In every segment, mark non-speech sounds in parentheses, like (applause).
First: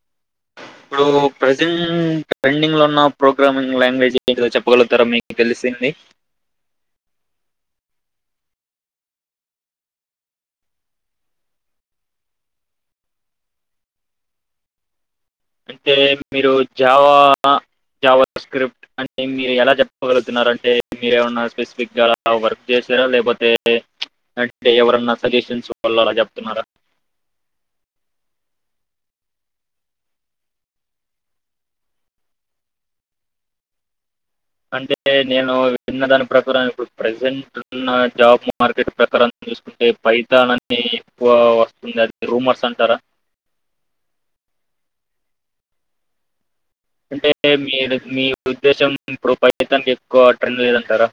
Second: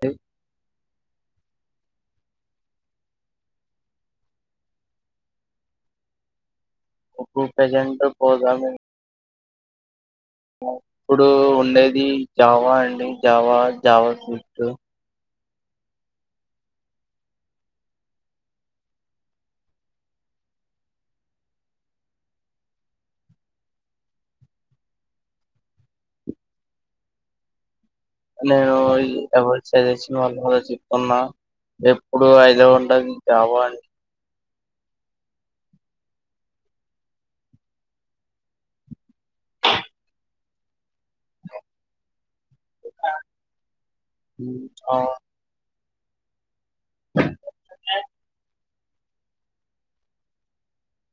దేవ్. ఇప్పుడు present trending లో ఉన్న ప్రోగ్రామింగ్ లాంగ్వేజ్ ఏంటిదో చెప్పగలుగుతారా మీకు తెలిస్. సిన్ని. భూపజెంట్ ప్రోగ్రామింగ్. ఇప్పుడు ఉండేది Java and Java Java Swift. అంటే మీరు జావా. జావ స్క్రిప్ట్ అంటె మీరు ఎలా చెప్పగలుగుతున్నారు అంటే మీరేమన్నా స్పెసిఫిక్గా అ వర్క్ చే. సరే లేకపోతే ప్చ్ అంటే ఎవరన్నా సజెషన్స్ వాళ్ళు అలా చెప్తున్నారా. నేను ఎవరి సజెషన్ వళ్ళనో చెప్పున్నా. ఎప్పుడు అయిదే ఉంటది జావ అని. అంటే నేను విన్న దాని ప్రకారం ఇప్పుడు ప్రజెంట్ ఉన్న జాబ్ మార్కెట్ ప్రకారం. చూసుకుంటే పైతాన్ అని. ఎక్కువ వస్తుంది అది రూమర్స్ అంటరా. ఆ, అంటే మీరు మీ ఉద్దేశం. ఇప్పుడు పైతాన్ కి ఎక్కువ ట్రెండ్ లేదంటారా.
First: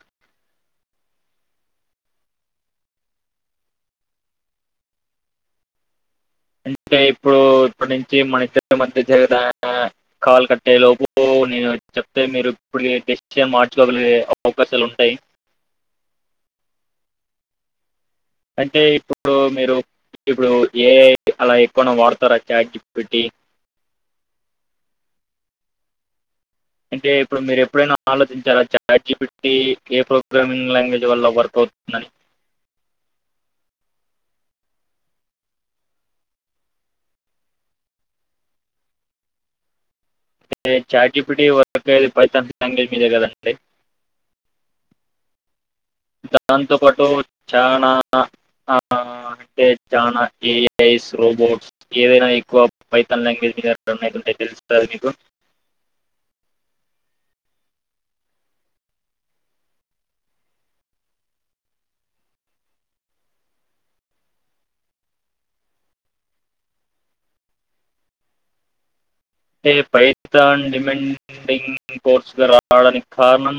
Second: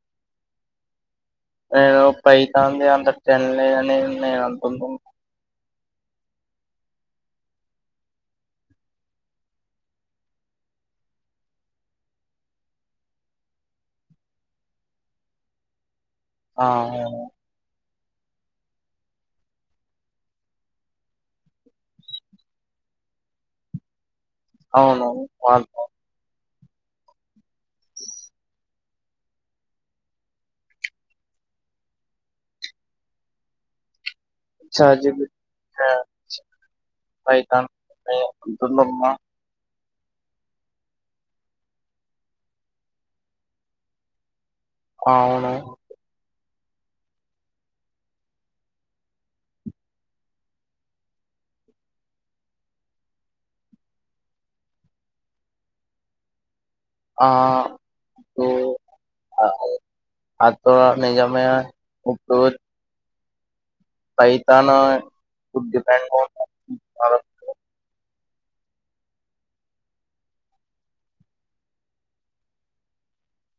ఆహ్ పైతానుది అంత ట్రెండ్ లేదని నేను అనుకుంటున్నా. అంటే ఇప్పుడు ఇప్పటి నుంచి మన ఇద్దరి మధ్య జరుగద కాలు కట్టయే లోపు. నేను చెప్తే మీరు ఇప్పుడు డిసిషన్ మార్చుకోగలిగే అవకాశాలు ఉంటయ్. ఆవును. అంటే ఇప్పుడు మీరు. ఇప్పుడు ఏఐ అలా ఎక్కువనే వాడుతారా చాట్జీపిటి. అవును వాడుతాం. అంటే ఇప్పుడు మీరు ఎప్పుడైనా ఆలోచించారా చట్జీపిటీ ఏ ప్రోగ్రామింగ్ లాంగ్వేజ్ వల్ల వర్క్. అవుతుందని. చాట్జీపీటా. పైతాన్ యే అబ్దుల్లమ్మ. చాట్జిపిటి వర్క్ అయ్యేది పైతాన్ లాంగ్వేజ్ మీదే కదండి. అవును. దాంతో పాటు చానా ణా. అంటే చానా ఏఐస్ రోబోట్స్ ఏదైనా ఎక్కువ పైతాన్ లాంగ్వేజ్ మీదే రన్ అయితుంటాయి. తెలుస్తాది నీకు. ఆహ్ బ్రో ఆహ్. హతోర్ నిజమే (unintelligible) పైతానా డిమాండ్ బాగా. అంటే పైతాన్ డిమాండింగ్ కోర్సుగా రావడానికి కారణం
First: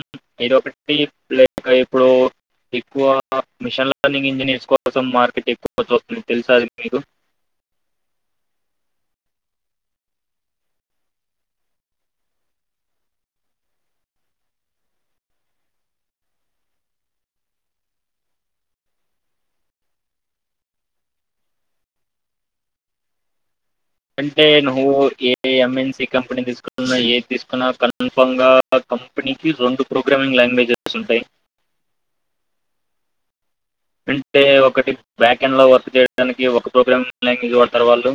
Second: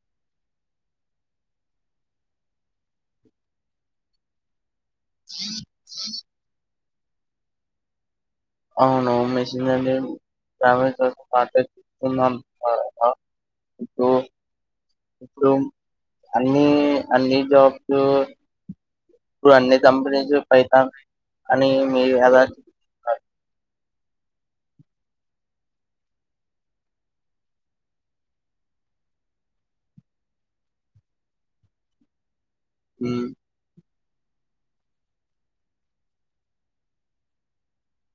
ఏదో ఒకటి. పై ఇప్పుడు ఎక్కువ మిషన్ లర్నింగ్ తీసుకో కోసం మార్కెట్ ఎక్కువ వచ్చ వస్తుంది తెలుస అది మీకు అవును మెషన్ (unintelligible) అవి తో (unintelligible) అన్ని అన్ని జాబ్స్. ఇప్పుడు అన్ని కంపనీస్ పైథాన్ అని మీదనే అలా. అంటే నువ్వు ఏ ఎమ్ ఎన్ సీ కంపెనీ తీసుకున్నా ఏది తీసుకున్నా కన్ఫామ్ గా. కంపెనీకి రెండు ప్రోగ్రామింగ్ లాంగ్వేజెస్ ఉంటాయి. ఉమ్ అంటే ఒకటి బ్యాకెండ్లో వర్క్ చేయడానికి ఒక ప్రోగ్రామింగ్ లాంగ్వేజ్ వాడతారు వాళ్ళు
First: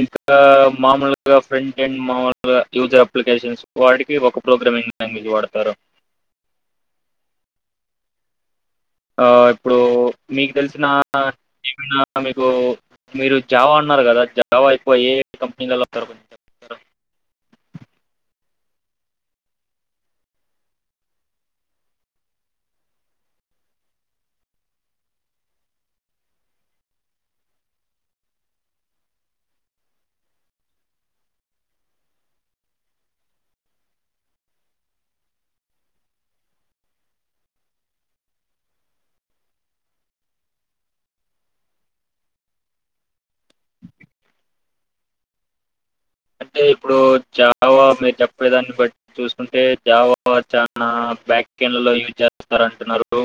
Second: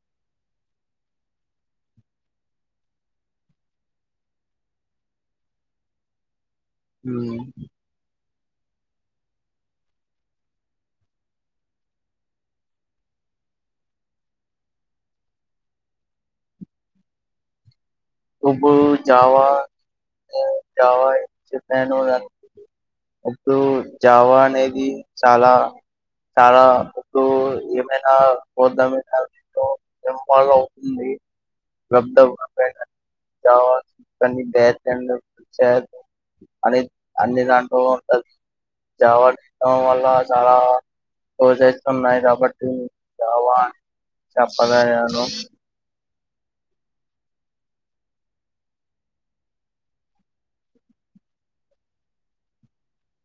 ఇంకా మామూలుగా ఫ్రంటెండ్ మాములుగా యూజర్ అప్లికేషన్స్ వాటికి ఒక ప్రోగ్రా మింగ్ లాంగ్వేజ్ వాడతారు ఉమ్ ఆ ఇప్పుడు మీకు తెలిసిన ఏమైనా మీకు మీరు జావా అన్నారు కదా జావా అయిపోయి ఏ కంపెనీలలో చెప్తారా? ఇప్పుడు జావా జావా ఎంచితను ఇప్పుడు జావా అనేది చాలా చాలా ఇప్పుడు ఏమైనా ప్రోగ్రాం లూ ఎం బాలో అవుతుంది రాటన్ జావా అండ్ డేటా చెన్ అన్ని దాన్నిటిలో ఉంటది జావా తెలిస్ వాళ్ళ చాలా కోర్సెస్ ఉన్నాయి కాబట్టి జావా ఆన్ చెప్పలేను అంటే ఇప్పుడు జావా మీరు చెప్పేదాన్ని బట్టి చూసుకుంటే జావా చానా బాక్యర్డ్ లో యూజ్ చేస్తారంటున్నారు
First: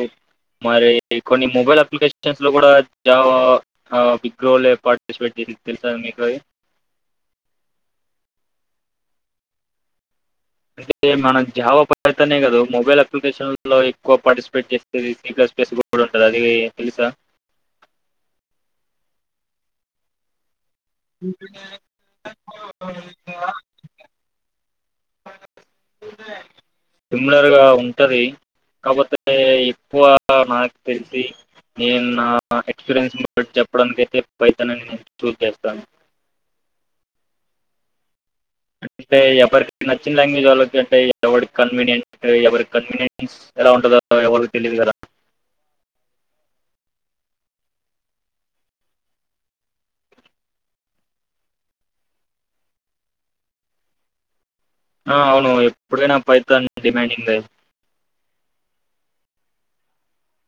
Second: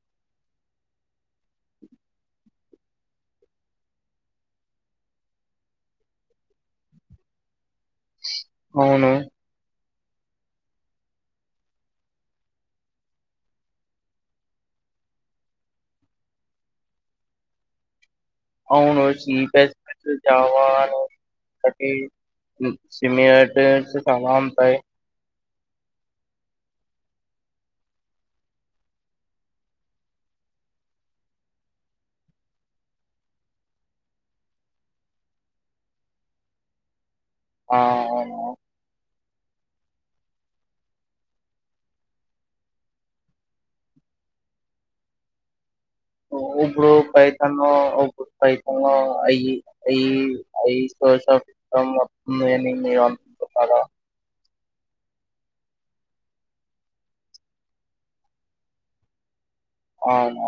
మరి కొన్ని మొబైల్ అప్లికేషన్స్ లో కూడా జావా బిజీరోలే పార్టిసిపేట్ చే సింది తెలుసా మీకు అది అవును అంటే మనం జావా పైథానే కదా మొబైల్ అప్లికేషన్ లో ఎక్కువ పార్టిసిపేట్ చేసేది స్పేస్ కూడా ఉంటది అది తెలుసా అవును సిప్లస్ ప్లస్ జావా తాకి సిమిలరిటీస్ చాలా ఉంటాయి సిమ్లర్ గా ఉంటది కాకపోతే ఎక్కువ నాక్ తెలిసి నేను నా ఎక్స్పీరియన్స్ చెప్పడానికైతే పైథోన్ చూస్ చేస్తాను ఆ అవున్ అంటే ఎవరికి నచ్చిన లాంగ్వేజ్ వాళ్ళకంటే ఎవరి కన్వీనియంట్ ఎవరి కన్వీనియన్స్ ఎలా ఉంటదో ఎవరికి తెలీదు కదా అవును బ్రో పైథాను ఇప్పుడు పైథోన్ అయి అయ్ అయి (unintelligible) ఆ అవును ఎప్పుడైనా పైథాన్ డిమాండింగ్ అవును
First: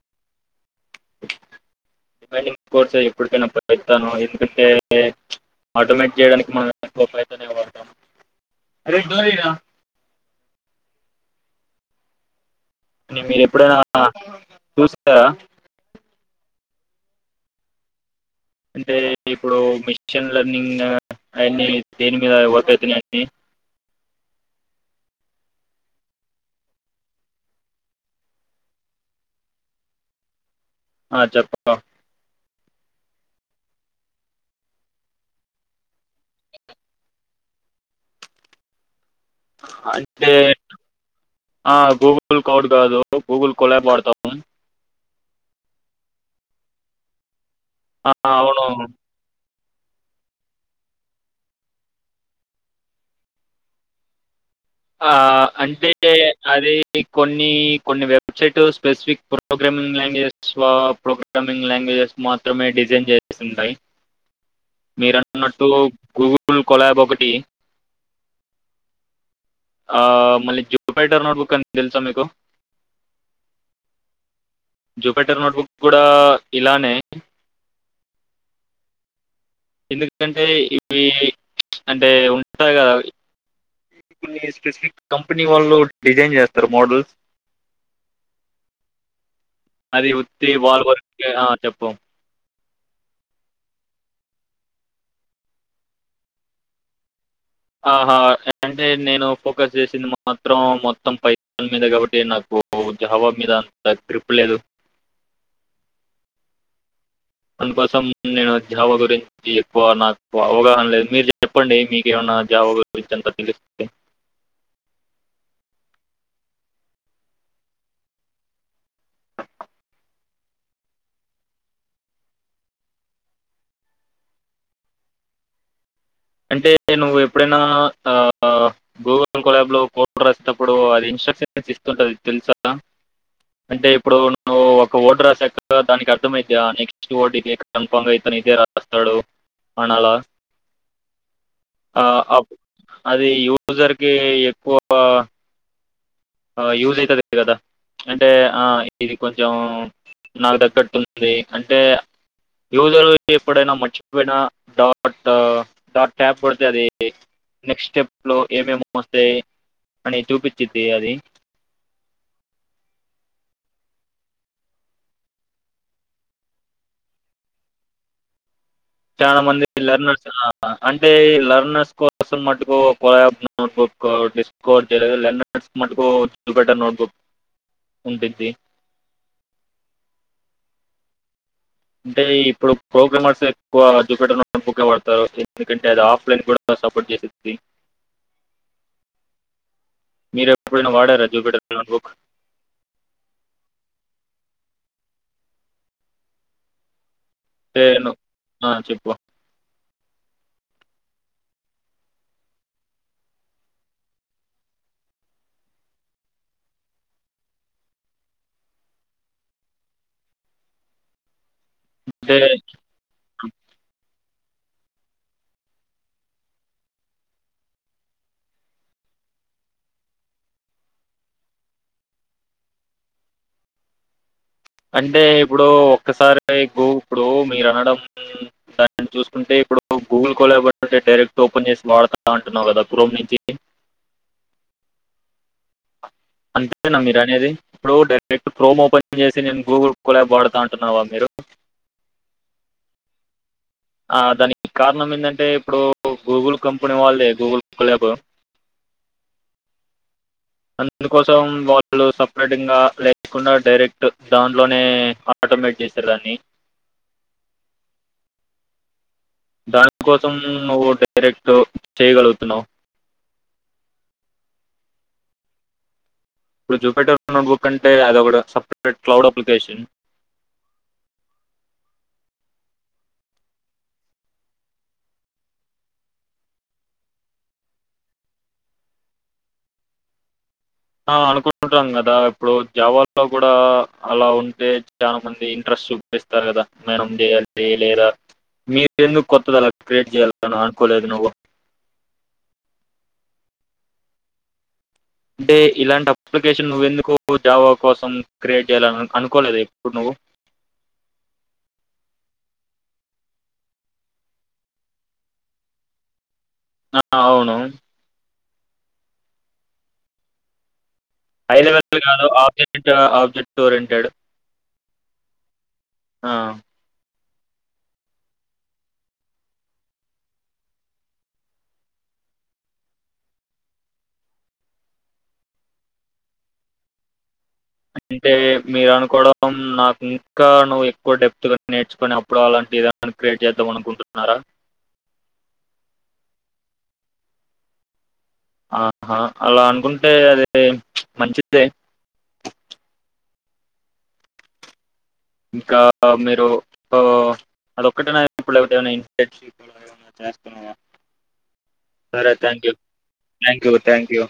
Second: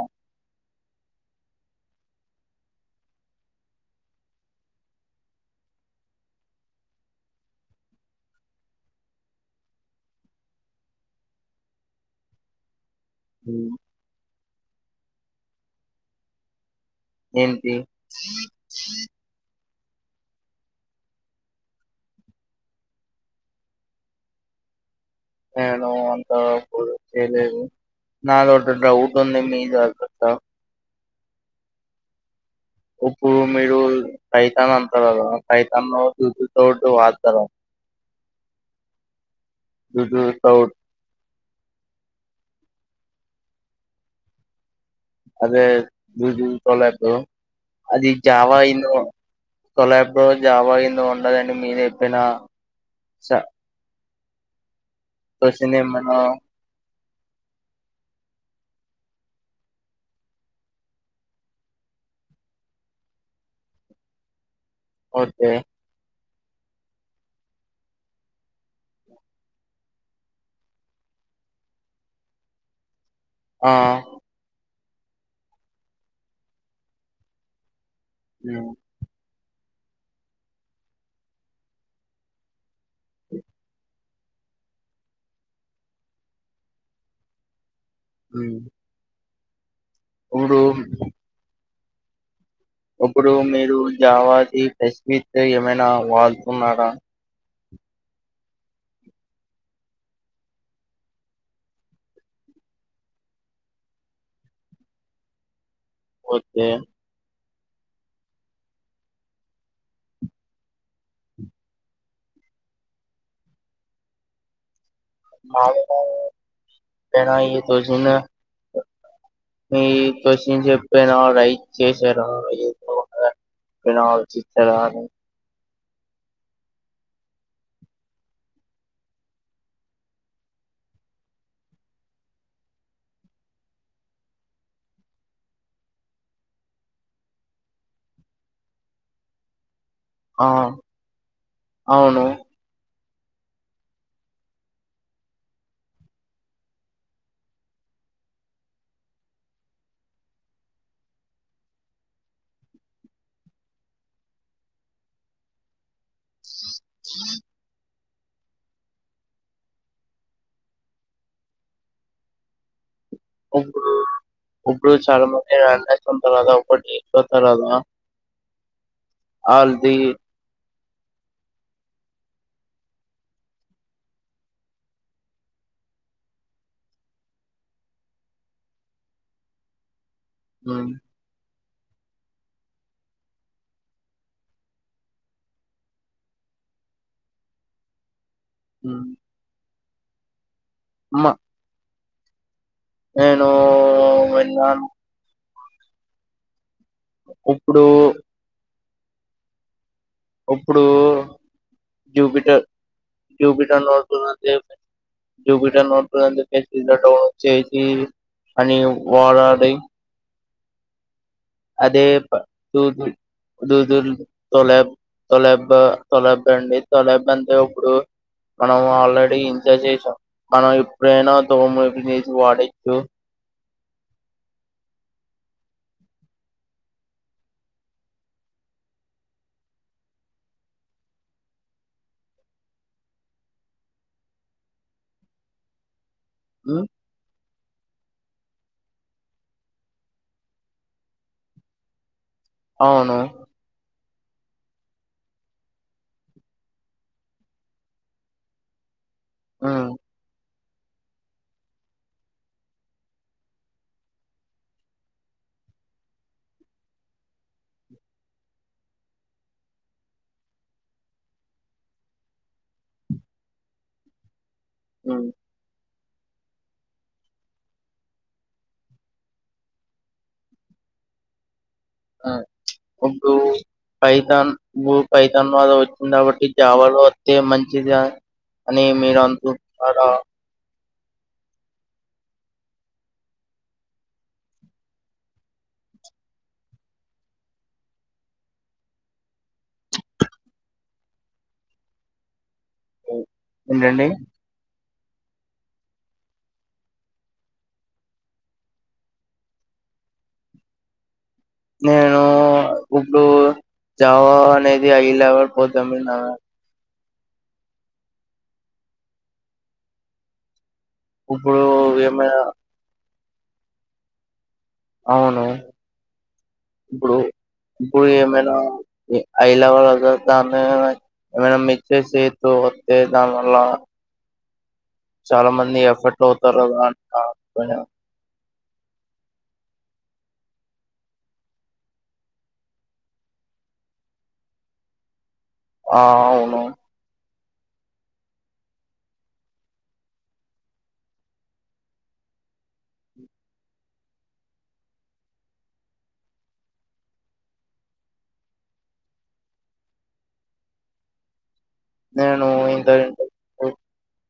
రమైనింగ్ కోర్స్ ఎప్పుటికైనా పైథోన్ ఎందుకంటే ఆటోమేటిక్ చేయడానికి మనం ఎక్కువ పైథోన్ నే వాడతాము అ ఉమ్. మీరెప్పుడైనా చూసారా ఏంటి అంటే ఇప్పుడు మిషిన్ లర్నింగ్ అయన్ని దేని మీద వర్క్ అయితున్నాయండి. నేను అంత అప్పుడు చేయలేదు నాదోటు డౌట్ ఉంది మీద అడగొచ్చా ఆ చెప్ప బ్రో ఉప్పు మీరు పైథోన్ అంటారు గదా పైథోన్ లో చూతో వాడ్తరా అంటే జూజుతో ఆ గూగుల్ కౌట్ కాదు గూగుల్ కోల్యాబ్ వాడ్తాం అదే గూగుల్ కొలాపు అది ఆ, జావా అవును ఇనొ కొలబ్రో జావాగిందా ఉండదండి మీర్ జెప్పిన సా ఆ అంటే ఏమైనా అది కొన్ని కొన్ని website specific programming languages programming language మాత్రమే డిజైన్ జేసుంటాయి ఓకే మీరన్నట్టు గూగుల్ ఉల్ కొలాబ్ ఒకటి ఆ మళ్ళీ జిప్ పైటర్ నోట్బుక్ అన్ తెల్సా మీకు ఆ జూపేటర్ నోట్బుక్ గూడా ఇలానే ఆ ఎందుకంటే ఇవి అంటే ఉంటాయి కదా కొన్ని స్పెసిఫిక్ కంపెనీ వాళ్ళు డిజైన్ జేస్తారు మోడల్స్ ఉమ్ అది ఉత్తి ఇప్పుడు వాల్వర్కే ఆ చెప్పం ఇప్పుడు మీరు జావాతి ప్రెస్స్మిత్ ఏమైనా వాల్ ఉన్నారా ఆహా అంటే నేను ఫోకస్ జేశింది మాత్రం మొత్తం పైసల మీదే కాబట్టి నాకు ఓ జావా మీద అంత గ్రిప్ లేదు పోతే అందుకోసం నేను జావ గురించి ఎక్కువ నాకు అవగాహన లేదు. మీర్ జెప్పండి మీకేమన్నా ఆ జావా గురించి అంతా (unintelligible) కాగినై పిన్నాయి దోసెనా మీ కోషన్ జెప్పాను ఆ రైట్ చేశారు (unintelligible) అంటే నువ్వు ఎప్పుడైనా ఆ గూగుల్ కోలాబ్ లో కోటర్ వచ్చేటప్పుడు అది ఇన్స్ట్రక్షన్ ఇస్తుంటది తెల్సా అంటే ఇప్పుడు నువు ఒక ఓటు రాసాక దానికి అర్థమైతే ఆ నెక్స్ట్ ఓటీపీ కన్ఫామ్ చేస్త్ నిదే రాస్తడు అనాల ఆ, ఆ అవును అప్ అది యూజర్ కి ఎక్కువ ఆ యూజైతది గదా అంటే ఆ ఇది కొంచెం నాక్ దగ్గట్టుంది అంటే యూజరు ఎప్పుడైనా మచ్చిపోయిన డాట్ ట్ స్టాప్ పడతఅది నెక్స్టెప్ ట్లో ఏమేం వొస్తయి అని చూపిచ్చింది అది (inaudible) (unintelligible) చాలా మంది (unintelligible) ఒకటి తీసుకొస్తరదా చానా మంది పిలర్ (unintelligible) స్రా అంటే ఈ లెర్నర్స్ కోసం మట్కు ఒక నోట్బుక్ డిస్కర్ చేయలేదు లెర్నర్ మట్కు చ బట నోడ్బ ఉండ్డిద్ది ఉమ్ అంటే ఇప్పుడు ప్రోగ్రామర్స్ ఎక్కువ జూపిటర్ నోట్బుక్కేవడ్తతారు ఎందుకంటే అది ఆఫ్లైన్ కూడా సపోర్ట్ జేఫిఫ్టీ అ మీరు ఎప్పుడైనా వాడారా జుపిటర్ నోట్ బుక్ నేను వన్ ఇప్పుడు తేను ఆ చెప్ప ఉప్పుడు Jupyter Jupiter (unintelligible) Jupiter note book (unintelligible) develop చేసి అని వారడీ అదే అంటే ప దూదు దూదుర్ తొలబ్ తొలబా తొలబా అండి తొలబ అంటే ఇప్పుడు మనం ఆల్రెడీ ఎంజాయ్ చేయసాం మనం ఎప్పుడేనా తోమి తీసి వాడచ్చు అంటే ఇప్పుడు ఒక్కసారి ఇప్పుడు మీరు అనడం దాన్ని చూసుకుంటే ఇప్పుడు గూగుల్ (unintelligible) డైరెక్ట్ ఓపెన్ చేసి వాడతా అంటున్నావు కదా క్రోమ్ నుంచి అంతేనా మీర్ అనేది ఇప్పుడు డైరెక్ట్ క్రోమ్ ఓపెన్ చేసి నేను గూగుల్ కోల్ యాప్ వాడుతా అంటున్నావా మీరు అవును ఆ దానికి కారణం ఏందంటే ఇప్పుడు గూగుల్ కంపెనీ వాళ్ళే గూగుల్ కోల్బ్ ఉ అందుకోసం వాళ్ళు సెపరేటింగ లేకుండా డైరెక్ట్ దాంట్లోనే ఆటోమేటిక్ చేసారు దాన్ని దానికోసం నువ్వు డైరెక్ట్ చేయగలుగుతున్నావ్ ఉం ఇప్పుడు జూపీటర్ నోట్బుక్ అంటే అది కూడా సపరేట్ క్లౌడ్ అప్లికేషన్ ఆ ఒక్కో పైతాన్ ఉ పైతాన్ వాద వచ్చింది కాబట్టి జావాలో వత్తే మంచిద అని మీరనుకుంటున్నారా ఆ అనుకుంటుంటాం కదా ఇప్పుడు జావాలో కూడా అలా ఉంటే చాలా మంది ఇంట్రెస్ట్ చూపిస్తారు కదా మేనం చేయాలి లేరా మీరెందుకు కొత్త దలా క్రియేట్ చేయాలని అనుకోలేదు నువ్వు ఏంటండి అంటే ఇలాంటి అప్లికేషన్ నువ్వెందుకో జావా కోసం క్రియేట్ చేయాల అనుకోలేదు ఇప్పుడు నువ్వు నేను ఇప్పుడు జావా అనేది హైలెవల్ పోతామేనా ఆ అవును హై ఇప్పుడు లెవెల్ కాదు ఏమైనా ఆబ్జెక్ట్ ఆబ్జెక్ట్ ఓరియెంటెడ్ అవును ఆ! ఇప్పుడు ఇప్పుడు ఏమైనా ఐలెవల్ దాన్నే ఏమైనా మిత్తేసేతు వత్తే దన్వల్ల చాలా మంది ఎఫర్ట్ అవుతారుదాంట అంటే మీరు అనుకోవడం నాకు ఇంకా నువ్వు ఎక్కువ డెప్త్గా నేర్చుకుని అప్పుడు అలాంటి క్రియేట్ చేద్దా మనకుంటున్నారా ఆ అవును ఆ హా అలా అనుకుంటే అది మంచిదే ఇంకా మీరు అదొక్కటే ఇప్పుడు (unintelligible) రాస్తున్నావా సరే నేను థ్యాంక్ యూ ఇంత థ్యాంక్ యూ థ్యాంక్ యూ